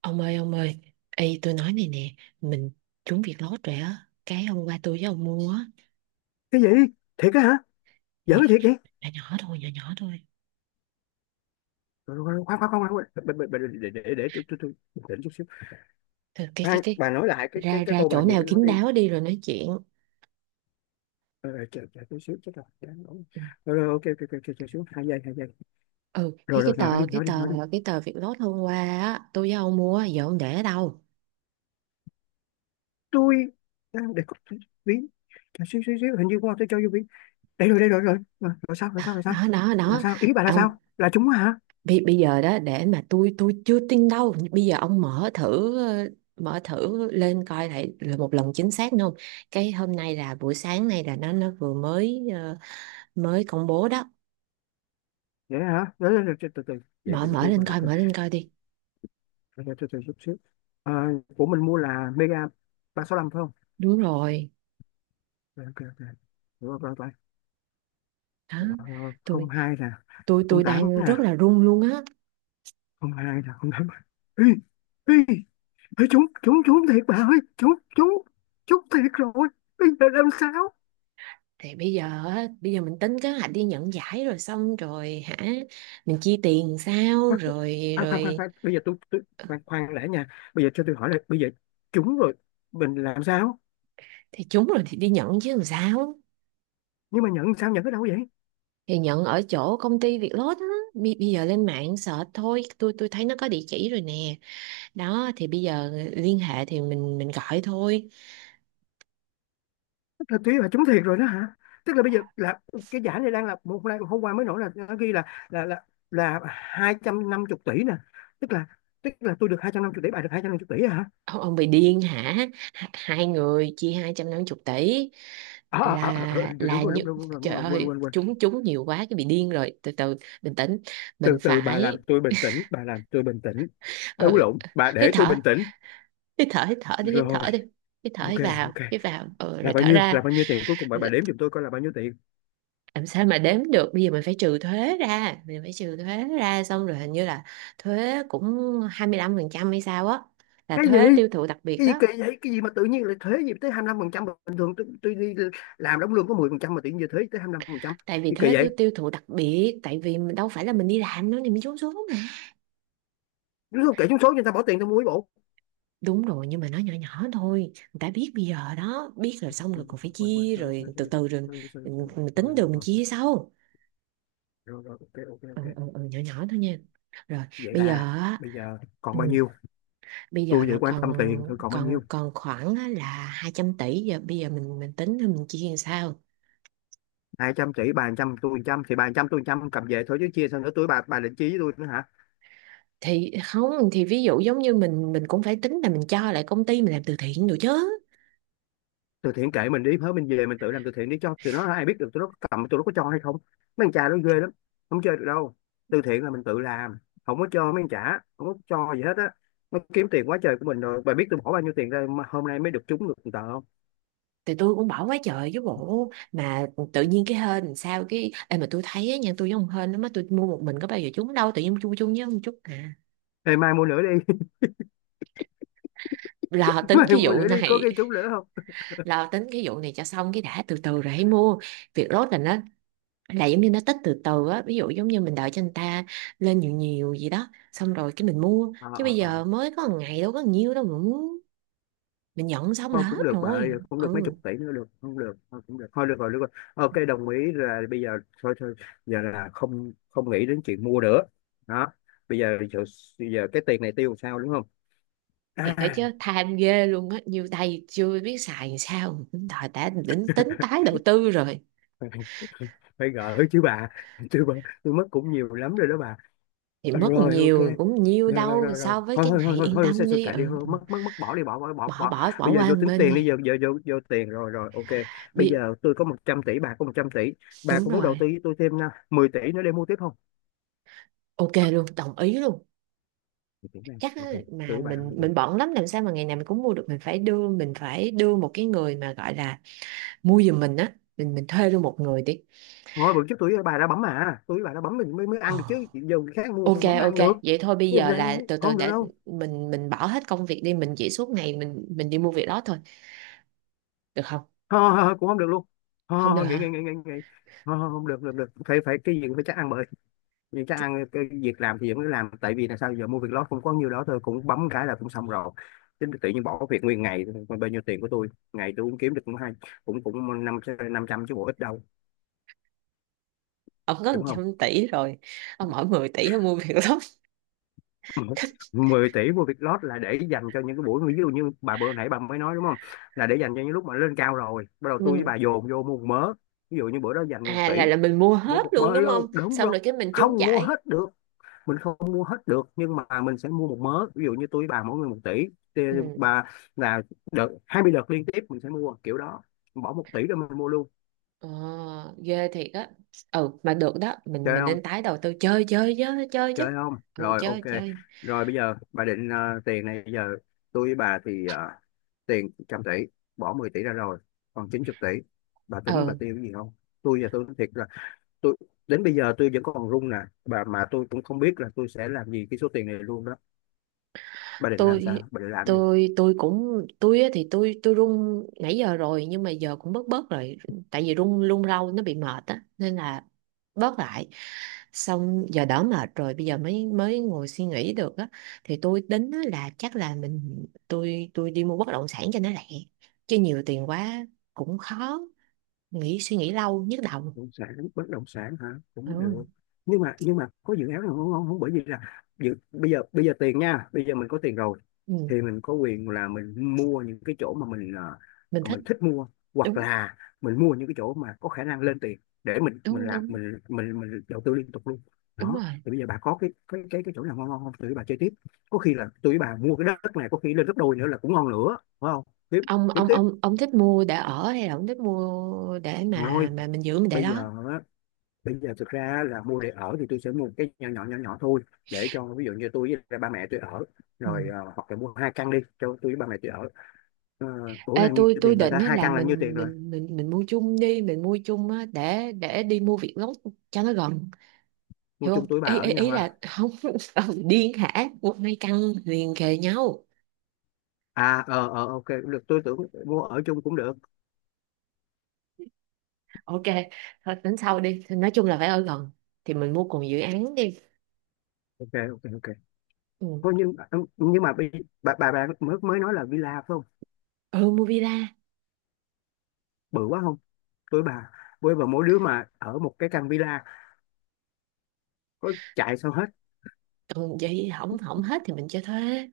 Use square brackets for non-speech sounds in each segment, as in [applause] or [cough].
Ông ơi, Ê tôi nói này nè, mình trúng việc lót rồi á, cái hôm qua tôi với ông mua á, Cái gì? Thiệt á hả? Giỡn thì cái thiệt vậy? nhỏ nhỏ thôi, nhỏ nhỏ thôi. Rồi, rồi, rồi, khoan khoan khoan khoan khoan. Để tôi bình tĩnh chút xíu. Thôi cái cái Khoan, cái bà nói lại cái ra ra câu bà chỗ vừa nào mới nói kín đi. đáo đi rồi nói chuyện. Ờ, ờ, chờ chờ chút xíu, chết rồi đáng nổi. Ừ, Rồi rồi, ok ok ok, chờ chờ xíu, hai giây. Ừ, Rồi cái rồi, cái nói đi tờ cái nói đi tờ nói đi cái tờ việc lót hôm qua á, tôi với ông mua giờ ông để ở đâu? Tôi đang để cốc, ví, chờ xíu xíu xíu, hình như qua tôi cho vô ví. Đây rồi, đây rồi, rồi rồi rồi, sao rồi, sao rồi, sao Đó đó là đó. sao? Ý bà là Ông sao, là chúng á hả? bây giờ đó để mà tôi chưa tin đâu. Bây giờ ông mở thử mở thử lên coi lại là một lần chính xác nữa không? Cái hôm nay là buổi sáng nay là nó vừa mới mới công bố đó. Vậy hả? Rồi rồi rồi, từ từ từ. Vậy mở để mở tôi lên coi lại coi coi. mở lên coi đi. Rồi, rồi, từ từ chút xíu. Ờ, của mình mua là mega 365 phải không? Đúng rồi Ok ok ok, rồi rồi rồi, đó. ờ, không tôi hai nè, tôi không tôi tám đang nè, rất là run luôn á. không hai nè, không tám. Ê, ê, ê, trúng trúng trúng thiệt bà ơi, trúng trúng trúng thiệt rồi. Bây giờ làm sao? Thì bây giờ á, bây giờ mình tính kế hoạch đi nhận giải rồi xong rồi hả, mình chi tiền sao Khoan rồi khoan khoan, khoan, rồi? khoan. Bây giờ tôi khoan khoan đã nha. Bây giờ cho tôi hỏi là bây giờ trúng rồi mình làm sao? Thì trúng rồi thì đi nhận chứ làm sao. Nhưng mà nhận sao, nhận ở đâu vậy? Thì nhận ở chỗ công ty Việt Lốt á. Bây giờ lên mạng search thôi, tôi thấy nó có địa chỉ rồi nè. Đó thì bây giờ liên hệ thì mình gọi thôi. Tức là tí là trúng thiệt rồi đó hả? Tức là bây giờ là cái giải này đang là một nay hôm qua mới nổi là nó ghi là là 250 tỷ nè. Tức là, tức là tôi được 250 tỷ, bà được 250 tỷ hả? Ông bị điên hả? Hai người chia 250 tỷ À, à, à, à, là như, đúng trời rồi, quên ơi quên quên. chúng chúng nhiều quá cái bị điên rồi, từ từ bình tĩnh mình Từ từ, bà làm phải, tôi bình tĩnh, bà làm tôi bình tĩnh. Ấu ừ, lộn, bà hít để tôi thở bình tĩnh. hít thở hít thở đi hít Rồi, thở đi, hít thở ok hít vào ok. hít vào, ừ, Là rồi bao thở nhiêu, là ra. bao nhiêu tiền cuối cùng? Bà đếm giùm tôi coi là bao nhiêu tiền. Làm sao mà đếm được, bây giờ mình phải trừ thuế ra, xong rồi hình như là thuế cũng 25% hay sao á, là Cái gì? thuế tiêu thụ đặc biệt Cái gì á. kỳ vậy? Cái gì mà tự nhiên lại thuế gì tới 25 phần trăm? Bình thường tôi đi làm đóng lương có 10 phần trăm mà tự nhiên giờ thuế tới 25 phần trăm? Tại vì Gì thuế kỳ tiêu vậy? tiêu thụ đặc biệt, tại vì mình đâu phải là mình đi làm nữa thì mình trốn xuống mà. Đúng không? Kể trúng số cho người ta bỏ tiền tao mua cái bộ. Đúng rồi, nhưng mà nó nhỏ nhỏ thôi, người ta biết bây giờ đó, biết rồi Quên xong rồi quên còn phải quên quên quên, chia sorry rồi sorry từ sorry, từ rồi. sorry sorry mình, sorry, mình rồi tính rồi được mình rồi, chia sau. rồi rồi, ok ok Ừ, ok. ừ, ừ, nhỏ nhỏ thôi nha. Rồi Vậy bây giờ là á, bây giờ còn bao ừ, nhiêu? bây giờ Tôi vừa là quan còn tâm tiền thôi, còn bao còn nhiêu? còn khoảng á là 200 tỷ giờ, bây giờ mình tính rồi mình chia làm sao. 200 tỷ, bà 100 tôi 100, thì bà 100 tôi 100 cầm về thôi chứ chia sao nữa, tôi bà định chia với tôi nữa hả? Thì không thì ví dụ giống như mình cũng phải tính là mình cho lại công ty, mình làm từ thiện được chứ. Từ thiện kệ mình, đi hết mình về mình tự làm từ thiện đi, cho tụi nó ai biết được tụi nó có cầm, tụi nó có cho hay không. Mấy anh cha nó ghê lắm, không chơi được đâu. Từ thiện là mình tự làm, không có cho mấy anh trả, không có cho gì hết á. Nó kiếm tiền quá trời của mình rồi, bà biết tôi bỏ bao nhiêu tiền ra mà hôm nay mới được trúng được một tờ không? Thì tôi cũng bỏ quá trời chứ bộ, mà tự nhiên cái hên làm sao. Cái Ê, mà tôi thấy á nha, tôi với ông hên lắm á, tôi mua một mình có bao giờ trúng đâu, tự nhiên chung chung với ông chút à. Ê, mai mua nữa đi. Lo [laughs] tính Mai cái mua vụ nữa đi có này, cái trúng nữa không? lo tính cái vụ này cho xong cái đã, từ từ rồi hãy mua. Việc rốt là nó là giống như nó tích từ từ á, ví dụ giống như mình đợi cho người ta lên nhiều nhiều gì đó xong rồi cái mình mua, Ờ, chứ bây ờ, ờ. giờ mới có một ngày đâu có nhiều đâu mà muốn. Mình nhận xong là Thôi cũng hết được bà ơi, rồi cũng được mấy ừ. chục tỷ nữa được không, được thôi, cũng được thôi, được rồi, được rồi, ok. Đồng ý là bây giờ thôi thôi, giờ là không không nghĩ đến chuyện mua nữa. Đó, bây giờ giờ, giờ cái tiền này tiêu làm sao, đúng không? Thiệt À, cái chứ tham ghê luôn á, nhiêu tay chưa biết xài làm sao thời đã đến tính tái [laughs] đầu tư rồi. phải gỡ chứ bà, chứ bà. Tôi mất cũng nhiều lắm rồi đó bà. Thì mất Rồi ok, nhiều cũng nhiều rồi rồi đâu rồi rồi, so với thôi cái thôi này, thôi thôi yên thôi, sẽ tâm sẽ đi. kệ đi Ừ. thôi, Ừ. mất mất mất bỏ đi, bỏ bỏ bỏ bỏ bỏ bỏ Bỏ Bây giờ qua vô một tính bên tiền đi. đi, giờ giờ vô vô tiền, rồi rồi ok. Bây Biết. giờ tôi có 100 tỷ, bà có 100 tỷ, bà Đúng có muốn đầu rồi, tư với tôi thêm à, 10 tỷ nữa để mua tiếp không? ok luôn, đồng ý luôn. 10 tỷ này Chắc ok, á, mà tôi với bà mình ok. bận lắm, làm sao mà ngày nào mình cũng mua được, mình phải đưa một cái người mà gọi là mua giùm mình á, mình thuê luôn một người đi. Thôi bữa trước tôi với bà đã bấm mà, tôi với bà đã bấm mình mới mới Ờ. ăn được chứ, giờ người khác mua Ok sao bấm ok, ăn được. vậy thôi bây Thế làm giờ là sao? từ từ Không được để đâu. mình bỏ hết công việc đi, mình chỉ suốt ngày mình đi mua việc đó thôi, được không? Thôi, thôi, thôi, cũng không được luôn. Thôi, thôi, Không được thôi, nghỉ nghỉ hả? nghỉ nghỉ nghỉ Thôi, thôi, không được, được được phải phải cái gì cũng phải chắc ăn bữa. Những cái ăn cái việc làm thì vẫn cứ làm, tại vì là sao giờ mua việc đó cũng có nhiêu đó thôi, cũng bấm cái là cũng xong rồi. Chứ tự nhiên bỏ việc nguyên ngày, còn bao nhiêu tiền của tôi, ngày tôi cũng kiếm được cũng hay, cũng cũng năm, 500 chứ bộ ít đâu. Ông có một Đúng không? trăm tỷ rồi, ông mỗi 10 tỷ ông mua việc lắm. [laughs] [laughs] 10 tỷ mua việc lót là để dành cho những cái buổi ví dụ như bà bữa nãy bà mới nói, đúng không? Là để dành cho những lúc mà lên cao rồi bắt đầu tôi với Ừ. bà dồn vô mua một mớ. Ví dụ như bữa đó dành một À, tỷ là mình mua mua hết một luôn mớ đúng không, luôn, đúng xong rồi. rồi cái mình trúng Không mua giải. hết được, mình không mua hết được, nhưng mà mình sẽ mua một mớ, ví dụ như tôi với bà mỗi người 1 tỷ, thì Ừ. bà là đợt 20 đợt liên tiếp mình sẽ mua kiểu đó, bỏ 1 tỷ rồi mình mua luôn. Ờ, ghê thiệt á. Ừ mà được đó, mình Chơi mình không? nên tái đầu tư, chơi chơi chứ, chơi chứ. Chơi không? Ừ Rồi ok. chơi chơi. Rồi bây giờ bà định tiền này bây giờ tôi với bà thì tiền 100 tỷ, bỏ 10 tỷ ra rồi còn 90 tỷ, bà tính bà Ừ tiêu cái gì không? Tôi giờ tôi nói thiệt là tôi đến bây giờ tôi vẫn còn run nè bà, mà tôi cũng không biết là tôi sẽ làm gì cái số tiền này luôn đó. Bà định làm tôi, sao, bà định làm gì? Tôi cũng tôi á thì tôi run nãy giờ rồi, nhưng mà giờ cũng bớt bớt rồi, tại vì run run rau nó bị mệt á nên là bớt lại, xong giờ đỡ mệt rồi bây giờ mới mới ngồi suy nghĩ được á. Thì tôi tính á là chắc là mình, tôi đi mua bất động sản cho nó lẹ, chứ nhiều tiền quá cũng khó nghĩ, suy nghĩ lâu nhức đầu. Động sản, bất động sản hả? Cũng Ừ, được. Nhưng mà, nhưng mà có dự án nào không, không, không, bởi vì là dự, bây giờ, bây giờ tiền nha, bây giờ mình có tiền rồi ừ, thì mình có quyền là mình mua những cái chỗ mà mình mình thích. mình thích mua, hoặc Đúng. là mình mua những cái chỗ mà có khả năng lên tiền, để mình Đúng làm, đúng. mình đầu tư liên tục luôn. Đúng Đó rồi. thì bây giờ bà có cái chỗ nào ngon ngon không, tụi bà chơi tiếp. Có khi là tụi bà mua cái đất này có khi lên gấp đôi nữa là cũng ngon nữa phải không? Kiếm, kiếm tiếp. Ông thích mua để ở hay là ông thích mua để Rồi mà mình giữ mình để bây đó. giờ, bây giờ thực ra là mua để ở thì tôi sẽ mua một cái nhỏ nhỏ thôi, để cho ví dụ như tôi với lại ba mẹ tôi ở, Ừ. rồi ờ, hoặc là mua hai căn đi cho tôi với ba mẹ tôi ở. Uh, ủa Ê, là nhiêu tôi tiền, người định ta á hai là căn là nhiêu tiền rồi. Mình mua chung đi, mình mua chung á để đi mua việc gốc cho nó gần, Mua hiểu chung không? tuổi bà Ý ở ý, nhau Ý là ha? không. [laughs] Ông điên hả, mua hai căn liền kề nhau. À ờ ờ ok cũng được, tôi tưởng. Mua ở chung cũng được. Ok thôi tính sau đi. Thì nói chung là phải ở gần thì mình mua cùng dự án đi. Ok ok ok, Ừ, thôi nhưng, nhưng mà bây- bà mới mới nói là villa phải không? ừ mua villa. Bự quá không? Tuổi bà với bà mỗi đứa mà ở một cái căn villa, có chạy sao hết? Ừ, vậy hỏng hỏng hết thì mình cho thuê.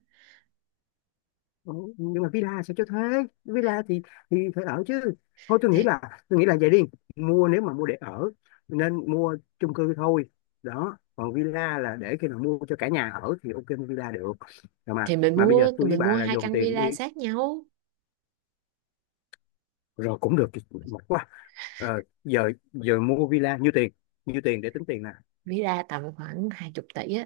Ủa, nhưng mà villa sao cho thuê? Villa thì phải ở chứ. Thôi tôi nghĩ thì là, tôi nghĩ là vậy đi, mua nếu mà mua để ở nên mua chung cư thôi. Đó, còn villa là để khi nào mua cho cả nhà ở thì ok, mua villa được. Rồi mà thì mà bây giờ tôi với mình mua bà là hai dồn căn tiền villa đi, sát nhau. rồi cũng được, mệt quá. Ờ, giờ giờ mua villa nhiêu tiền, nhiêu tiền để tính tiền nè. Ví ra tầm khoảng 20 tỷ á.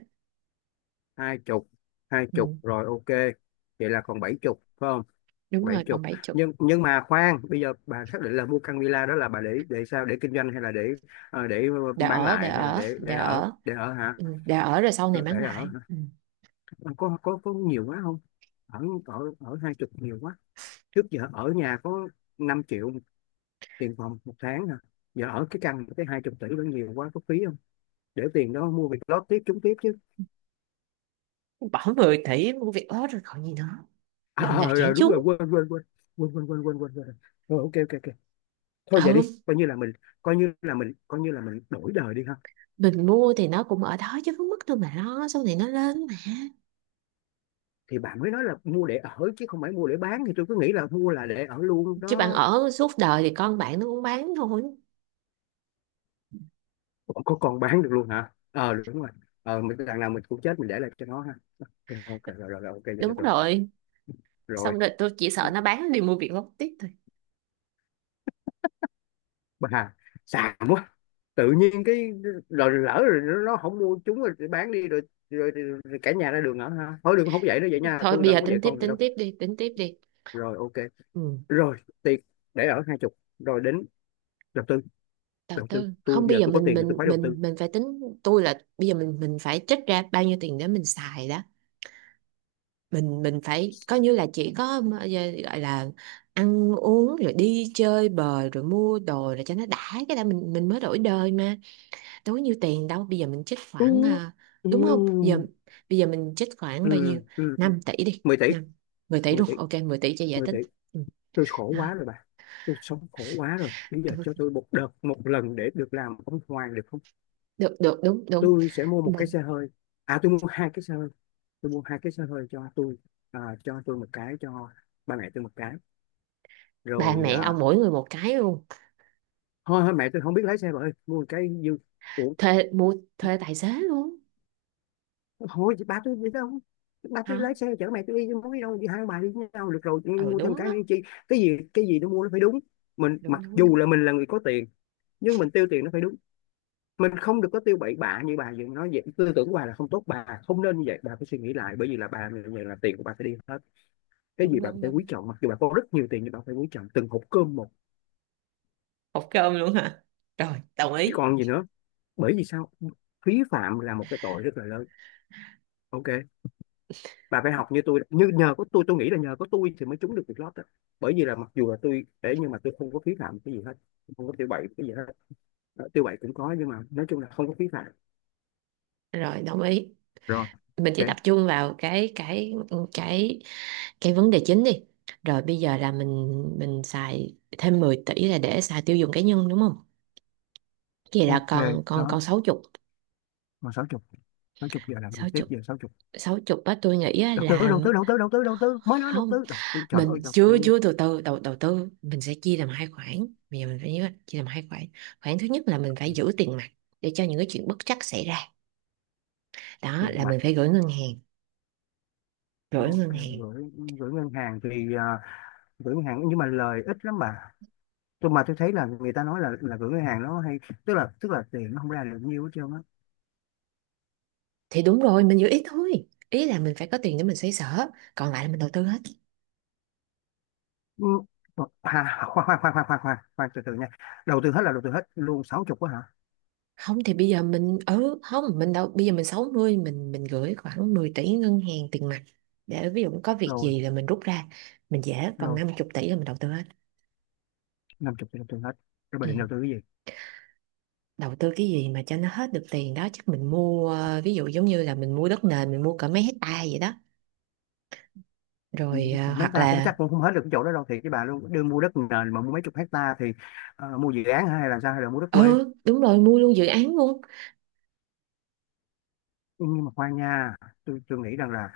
Hai chục, hai chục, Ừ, rồi ok. Vậy là còn bảy chục phải không? đúng Bảy rồi còn chục, bảy chục. nhưng mà khoan, bây giờ bà xác định là mua căn villa đó là bà để sao, để kinh doanh hay là để ờ, để bán Để lại hay là ở để để để ở, ở. để ở hả? Ừ, để ở rồi sau Để này bán ở lại hả? ừ. Ờ, có nhiều quá không? Ở ở ở hai chục nhiều quá, trước giờ ở nhà có 5 triệu tiền phòng một tháng hả? Giờ ở cái căn cái 20 tỷ đó nhiều quá, có phí không? Để tiền đó mua việc lót tiếp, trúng tiếp chứ. Bỏ 10 tỷ mua việc ớt rồi còn gì nữa, đường nào chảy Rồi đúng chúng. rồi, quên quên quên quên quên quên quên quên quên. Rồi, ok ok ok. Thôi vậy đi, Ừ coi như là mình, coi như là mình đổi đời đi ha. mình mua thì nó cũng ở đó chứ không mất đâu mà lo. Sau này nó lên mà. Thì bà mới nói là mua để ở chứ không phải mua để bán, thì tôi cứ nghĩ là mua là để ở luôn Chứ bạn đó. ở suốt đời thì con bạn nó cũng bán thôi. Còn có còn bán được luôn hả? Ờ, đúng rồi. Ờ, mình đằng nào mình cũng chết, mình để lại cho nó ha. Ok ok, rồi rồi rồi, ok vậy được Đúng rồi. rồi. Xong Rồi, rồi tôi chỉ sợ nó bán đi mua việc lót tiếp thôi. bà xàm quá, tự nhiên cái. Rồi lỡ rồi nó không mua chúng rồi thì bán đi rồi, rồi, rồi, rồi cả nhà ra đường ở ha. Thôi đừng, không dạy nó vậy nha, Thôi tôi bây là giờ không có tính dạy tiếp, con vậy tính đâu. tiếp đi, tính tiếp đi. Rồi ok. Ừ. Rồi, tiền để ở hai chục, rồi đến đầu tư. Đầu Đầu tư tư tôi, không, bây giờ giờ tôi có tiền thì tôi phải đầu tư. mình phải tính tôi là bây giờ mình phải trích ra bao nhiêu tiền để mình xài đó. Mình phải coi như là chỉ có mà- giờ gọi là ăn uống rồi đi chơi bời rồi mua đồ rồi cho nó đã, cái đó mình mới đổi đời mà. Đâu có nhiêu tiền đâu, bây giờ mình trích Ừ, khoảng à, ừ, đúng không, bây giờ mình trích khoảng ừ, bao nhiêu, ừ. 5 tỷ đi. Mười tỷ, Năm, 10 tỷ 10 luôn, tỷ, ok 10 tỷ cho dễ 10 tính. tỷ. Ừ. Tôi khổ Đó. quá rồi bà, tôi sống khổ quá rồi, bây giờ cho tôi một đợt, một lần để được làm ông hoàng được không? Được, được, đúng đúng. Tôi sẽ mua một cái Mình- xe hơi. À tôi mua hai cái xe hơi, tôi mua hai cái xe hơi cho tôi. À, cho tôi một cái, cho ba mẹ tôi một cái. Ba Rồi mẹ ông à, mỗi người một cái luôn. thôi thôi, mẹ tôi không biết lái xe bà ơi, mua một cái dư. Ủa, Thuê, mua thuê tài xế luôn. thôi chị ba tôi đi đâu? Ba Hả. tôi lái xe chở mẹ tôi đi chứ, muốn đi đâu đi, hai ông bà đi với nhau được rồi, Ừ mua thêm đúng á. cái nữa chi. Cái gì cái gì tôi mua nó phải đúng. Mình Đúng mặc đúng dù đúng, là mình là người có tiền, nhưng mình tiêu tiền nó phải đúng. Mình không được có tiêu bậy bạ như bà vừa nói vậy. Tư tưởng của bà là không tốt, bà không nên như vậy, bà phải suy nghĩ lại. Bởi vì là bà như vậy là tiền của bà phải đi hết. Cái gì đúng bà đúng phải quý đúng. trọng, mặc dù bà có rất nhiều tiền nhưng bà phải quý trọng từng hộp cơm một. Hộp cơm luôn hả? Rồi đồng Chứ ý. còn gì nữa. Bởi vì sao? Phí phạm là một cái tội rất là lớn. Ok, bà phải học như tôi. Như nhờ có tôi nghĩ là nhờ có tôi thì mới trúng được việc lót đó. Bởi vì là mặc dù là tôi để nhưng mà tôi không có phí phạm cái gì hết, không có tiêu bậy cái gì hết. Ờ, tiêu bậy cũng có nhưng mà nói chung là không có phí phạm. Rồi đồng ý Rồi mình chỉ ok. tập trung vào cái cái vấn đề chính đi. Rồi bây giờ là mình xài thêm 10 tỷ là để xài tiêu dùng cá nhân đúng không, vậy là Ok, còn còn đó. còn sáu chục. Còn sáu chục, sáu chục giờ làm gì Sáu tiếp, chục, giờ sáu. sáu chục á tôi nghĩ á Đầu tư, là. đầu tư, đầu tư, đầu tư, đầu tư mới nói đầu Không, tư đầu tư, trời mình ơi, đầu chưa tư. chưa từ từ, đầu đầu tư mình sẽ chia làm hai khoản, bây giờ mình phải nhớ chia làm hai khoản. Khoản thứ nhất là mình phải tiền giữ tiền mặt để cho những cái chuyện bất trắc xảy ra, đó tiền là mặt, mình phải gửi ngân hàng. Gửi ok. ngân hàng Gửi, gửi ngân hàng thì à, gửi ngân hàng nhưng mà lời ít lắm bà. Tôi mà tôi thấy là người ta nói là gửi ngân hàng nó hay, tức là tiền nó không ra được nhiều hết trơn á. thì đúng rồi, mình giữ ít thôi ý là mình phải có tiền để mình xoay sở, còn lại là mình đầu tư hết. Ừ, [laughs] khoan khoan khoan khoan khoan khoan khoan, từ từ nha. Đầu tư hết là đầu tư hết luôn sáu chục quá hả? Không thì bây giờ mình, ừ không mình đâu, bây giờ mình 60 mình gửi khoảng 10 tỷ ngân hàng tiền mặt để ví dụ có việc Rồi. gì là mình rút ra mình dễ, còn Rồi, 50 tỷ là mình đầu tư hết. năm chục thì đầu tư hết, rồi bà định Ừ. đầu tư cái gì? Đầu tư cái gì mà cho nó hết được tiền đó, chắc mình mua ờ, ví dụ giống như là mình mua đất nền mình mua cả mấy hectare vậy đó, Ừ, rồi ờ, mấy hoặc ta cũng là chắc cũng không hết được cái chỗ đó đâu, thiệt với bà luôn, đưa mua đất nền mà mua mấy chục hecta thì. Ờ, mua dự án hả? Hay là sao, hay là mua đất quê? ừ đúng rồi mua luôn dự án luôn. Nhưng mà khoan nha, tôi nghĩ rằng là,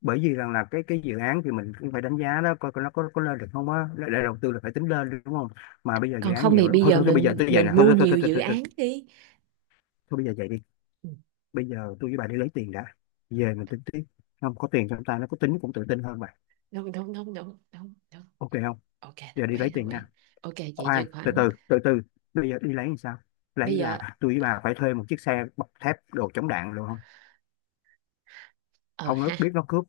bởi vì rằng là cái dự án thì mình cũng phải đánh giá đó, coi coi nó có lên được không á. Là đầu tư là phải tính lên đi, đúng không? Mà bây giờ dự Còn án không nhiều thì lắm, bây thôi giờ thôi, thôi bây giờ mình tôi vậy nè, mình thôi mua thôi thôi thôi nhiều thôi, dự thôi, thôi, án đi. thôi bây giờ vậy đi. Ừ, Bây giờ tôi với bà đi lấy tiền đã, về mình tính tiếp. Không có tiền trong tay nó có tính cũng tự tin hơn bà. đúng đúng đúng, đúng đúng đúng. Ok không? Ok Giờ đồng đi ý, lấy đồng tiền ý. nha. Ok chị Khoan, chuyển từ khoản. từ từ từ. Bây giờ đi lấy làm sao, Bây lấy giờ là tôi với bà phải thuê một chiếc xe bọc thép đồ chống đạn luôn không? ờ Không nó ha, biết nó cướp.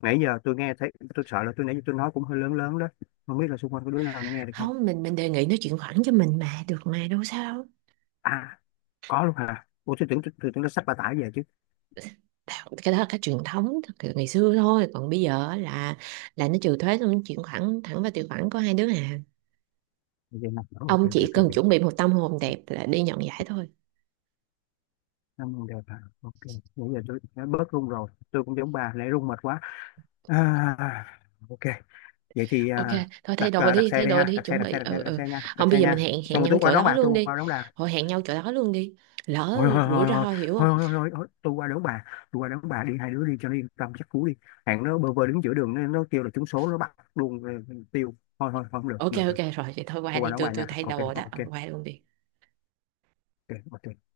Nãy giờ tôi nghe thấy tôi sợ là, tôi nãy giờ tôi nói cũng hơi lớn lớn đó, không biết là xung quanh có đứa nào nó nghe được không. không mình đề nghị nó chuyển khoản cho mình mà được mà đâu sao đâu. À, có luôn hả? Ủa tôi tưởng, tôi tưởng nó xách bà tải về chứ. Đạo- cái đó là cái truyền thống từ ngày xưa thôi, còn bây giờ á là nó trừ thuế xong nó chuyển khoản thẳng vào tài khoản của hai đứa à. Vậy nè. Ủa, ok Ông ok chỉ ok cần ok. chuẩn bị một tâm hồn đẹp là đi nhận giải thôi. Năm con đẹp hả? Ok. Nãy giờ tôi đã bớt run rồi, tôi cũng giống bà, nãy run mệt quá. à, ok. Vậy thì Ok thôi thay đặt đồ đặt đi, xe thay đi đồ ha, đi đặt xe chuẩn đặt xe bị đặt xe ừ đặt ừ. xe nha, Không đặt bây xe giờ mình nha, hẹn, xong hẹn rồi nhau tôi qua chỗ đón đó bà, tôi luôn đi, qua đón bà. thôi hẹn nhau chỗ đó luôn đi, lỡ Thôi thôi rủi thôi thôi, ro hiểu không. thôi thôi thôi thôi, tôi qua đón bà, tôi qua đón bà đi, hai đứa đi cho nó yên tâm, chắc cú đi. Hạng nó bơ vơ đứng giữa đường, nó kêu là trúng số nó bắt luôn. Ừ, tiêu. Thôi thôi thôi, không được, Ok không được, ok được. rồi vậy, thôi qua Tôi qua đi, đón tôi bà tôi nha. thay Ok đồ đó ok, ông qua luôn đi. ok ok.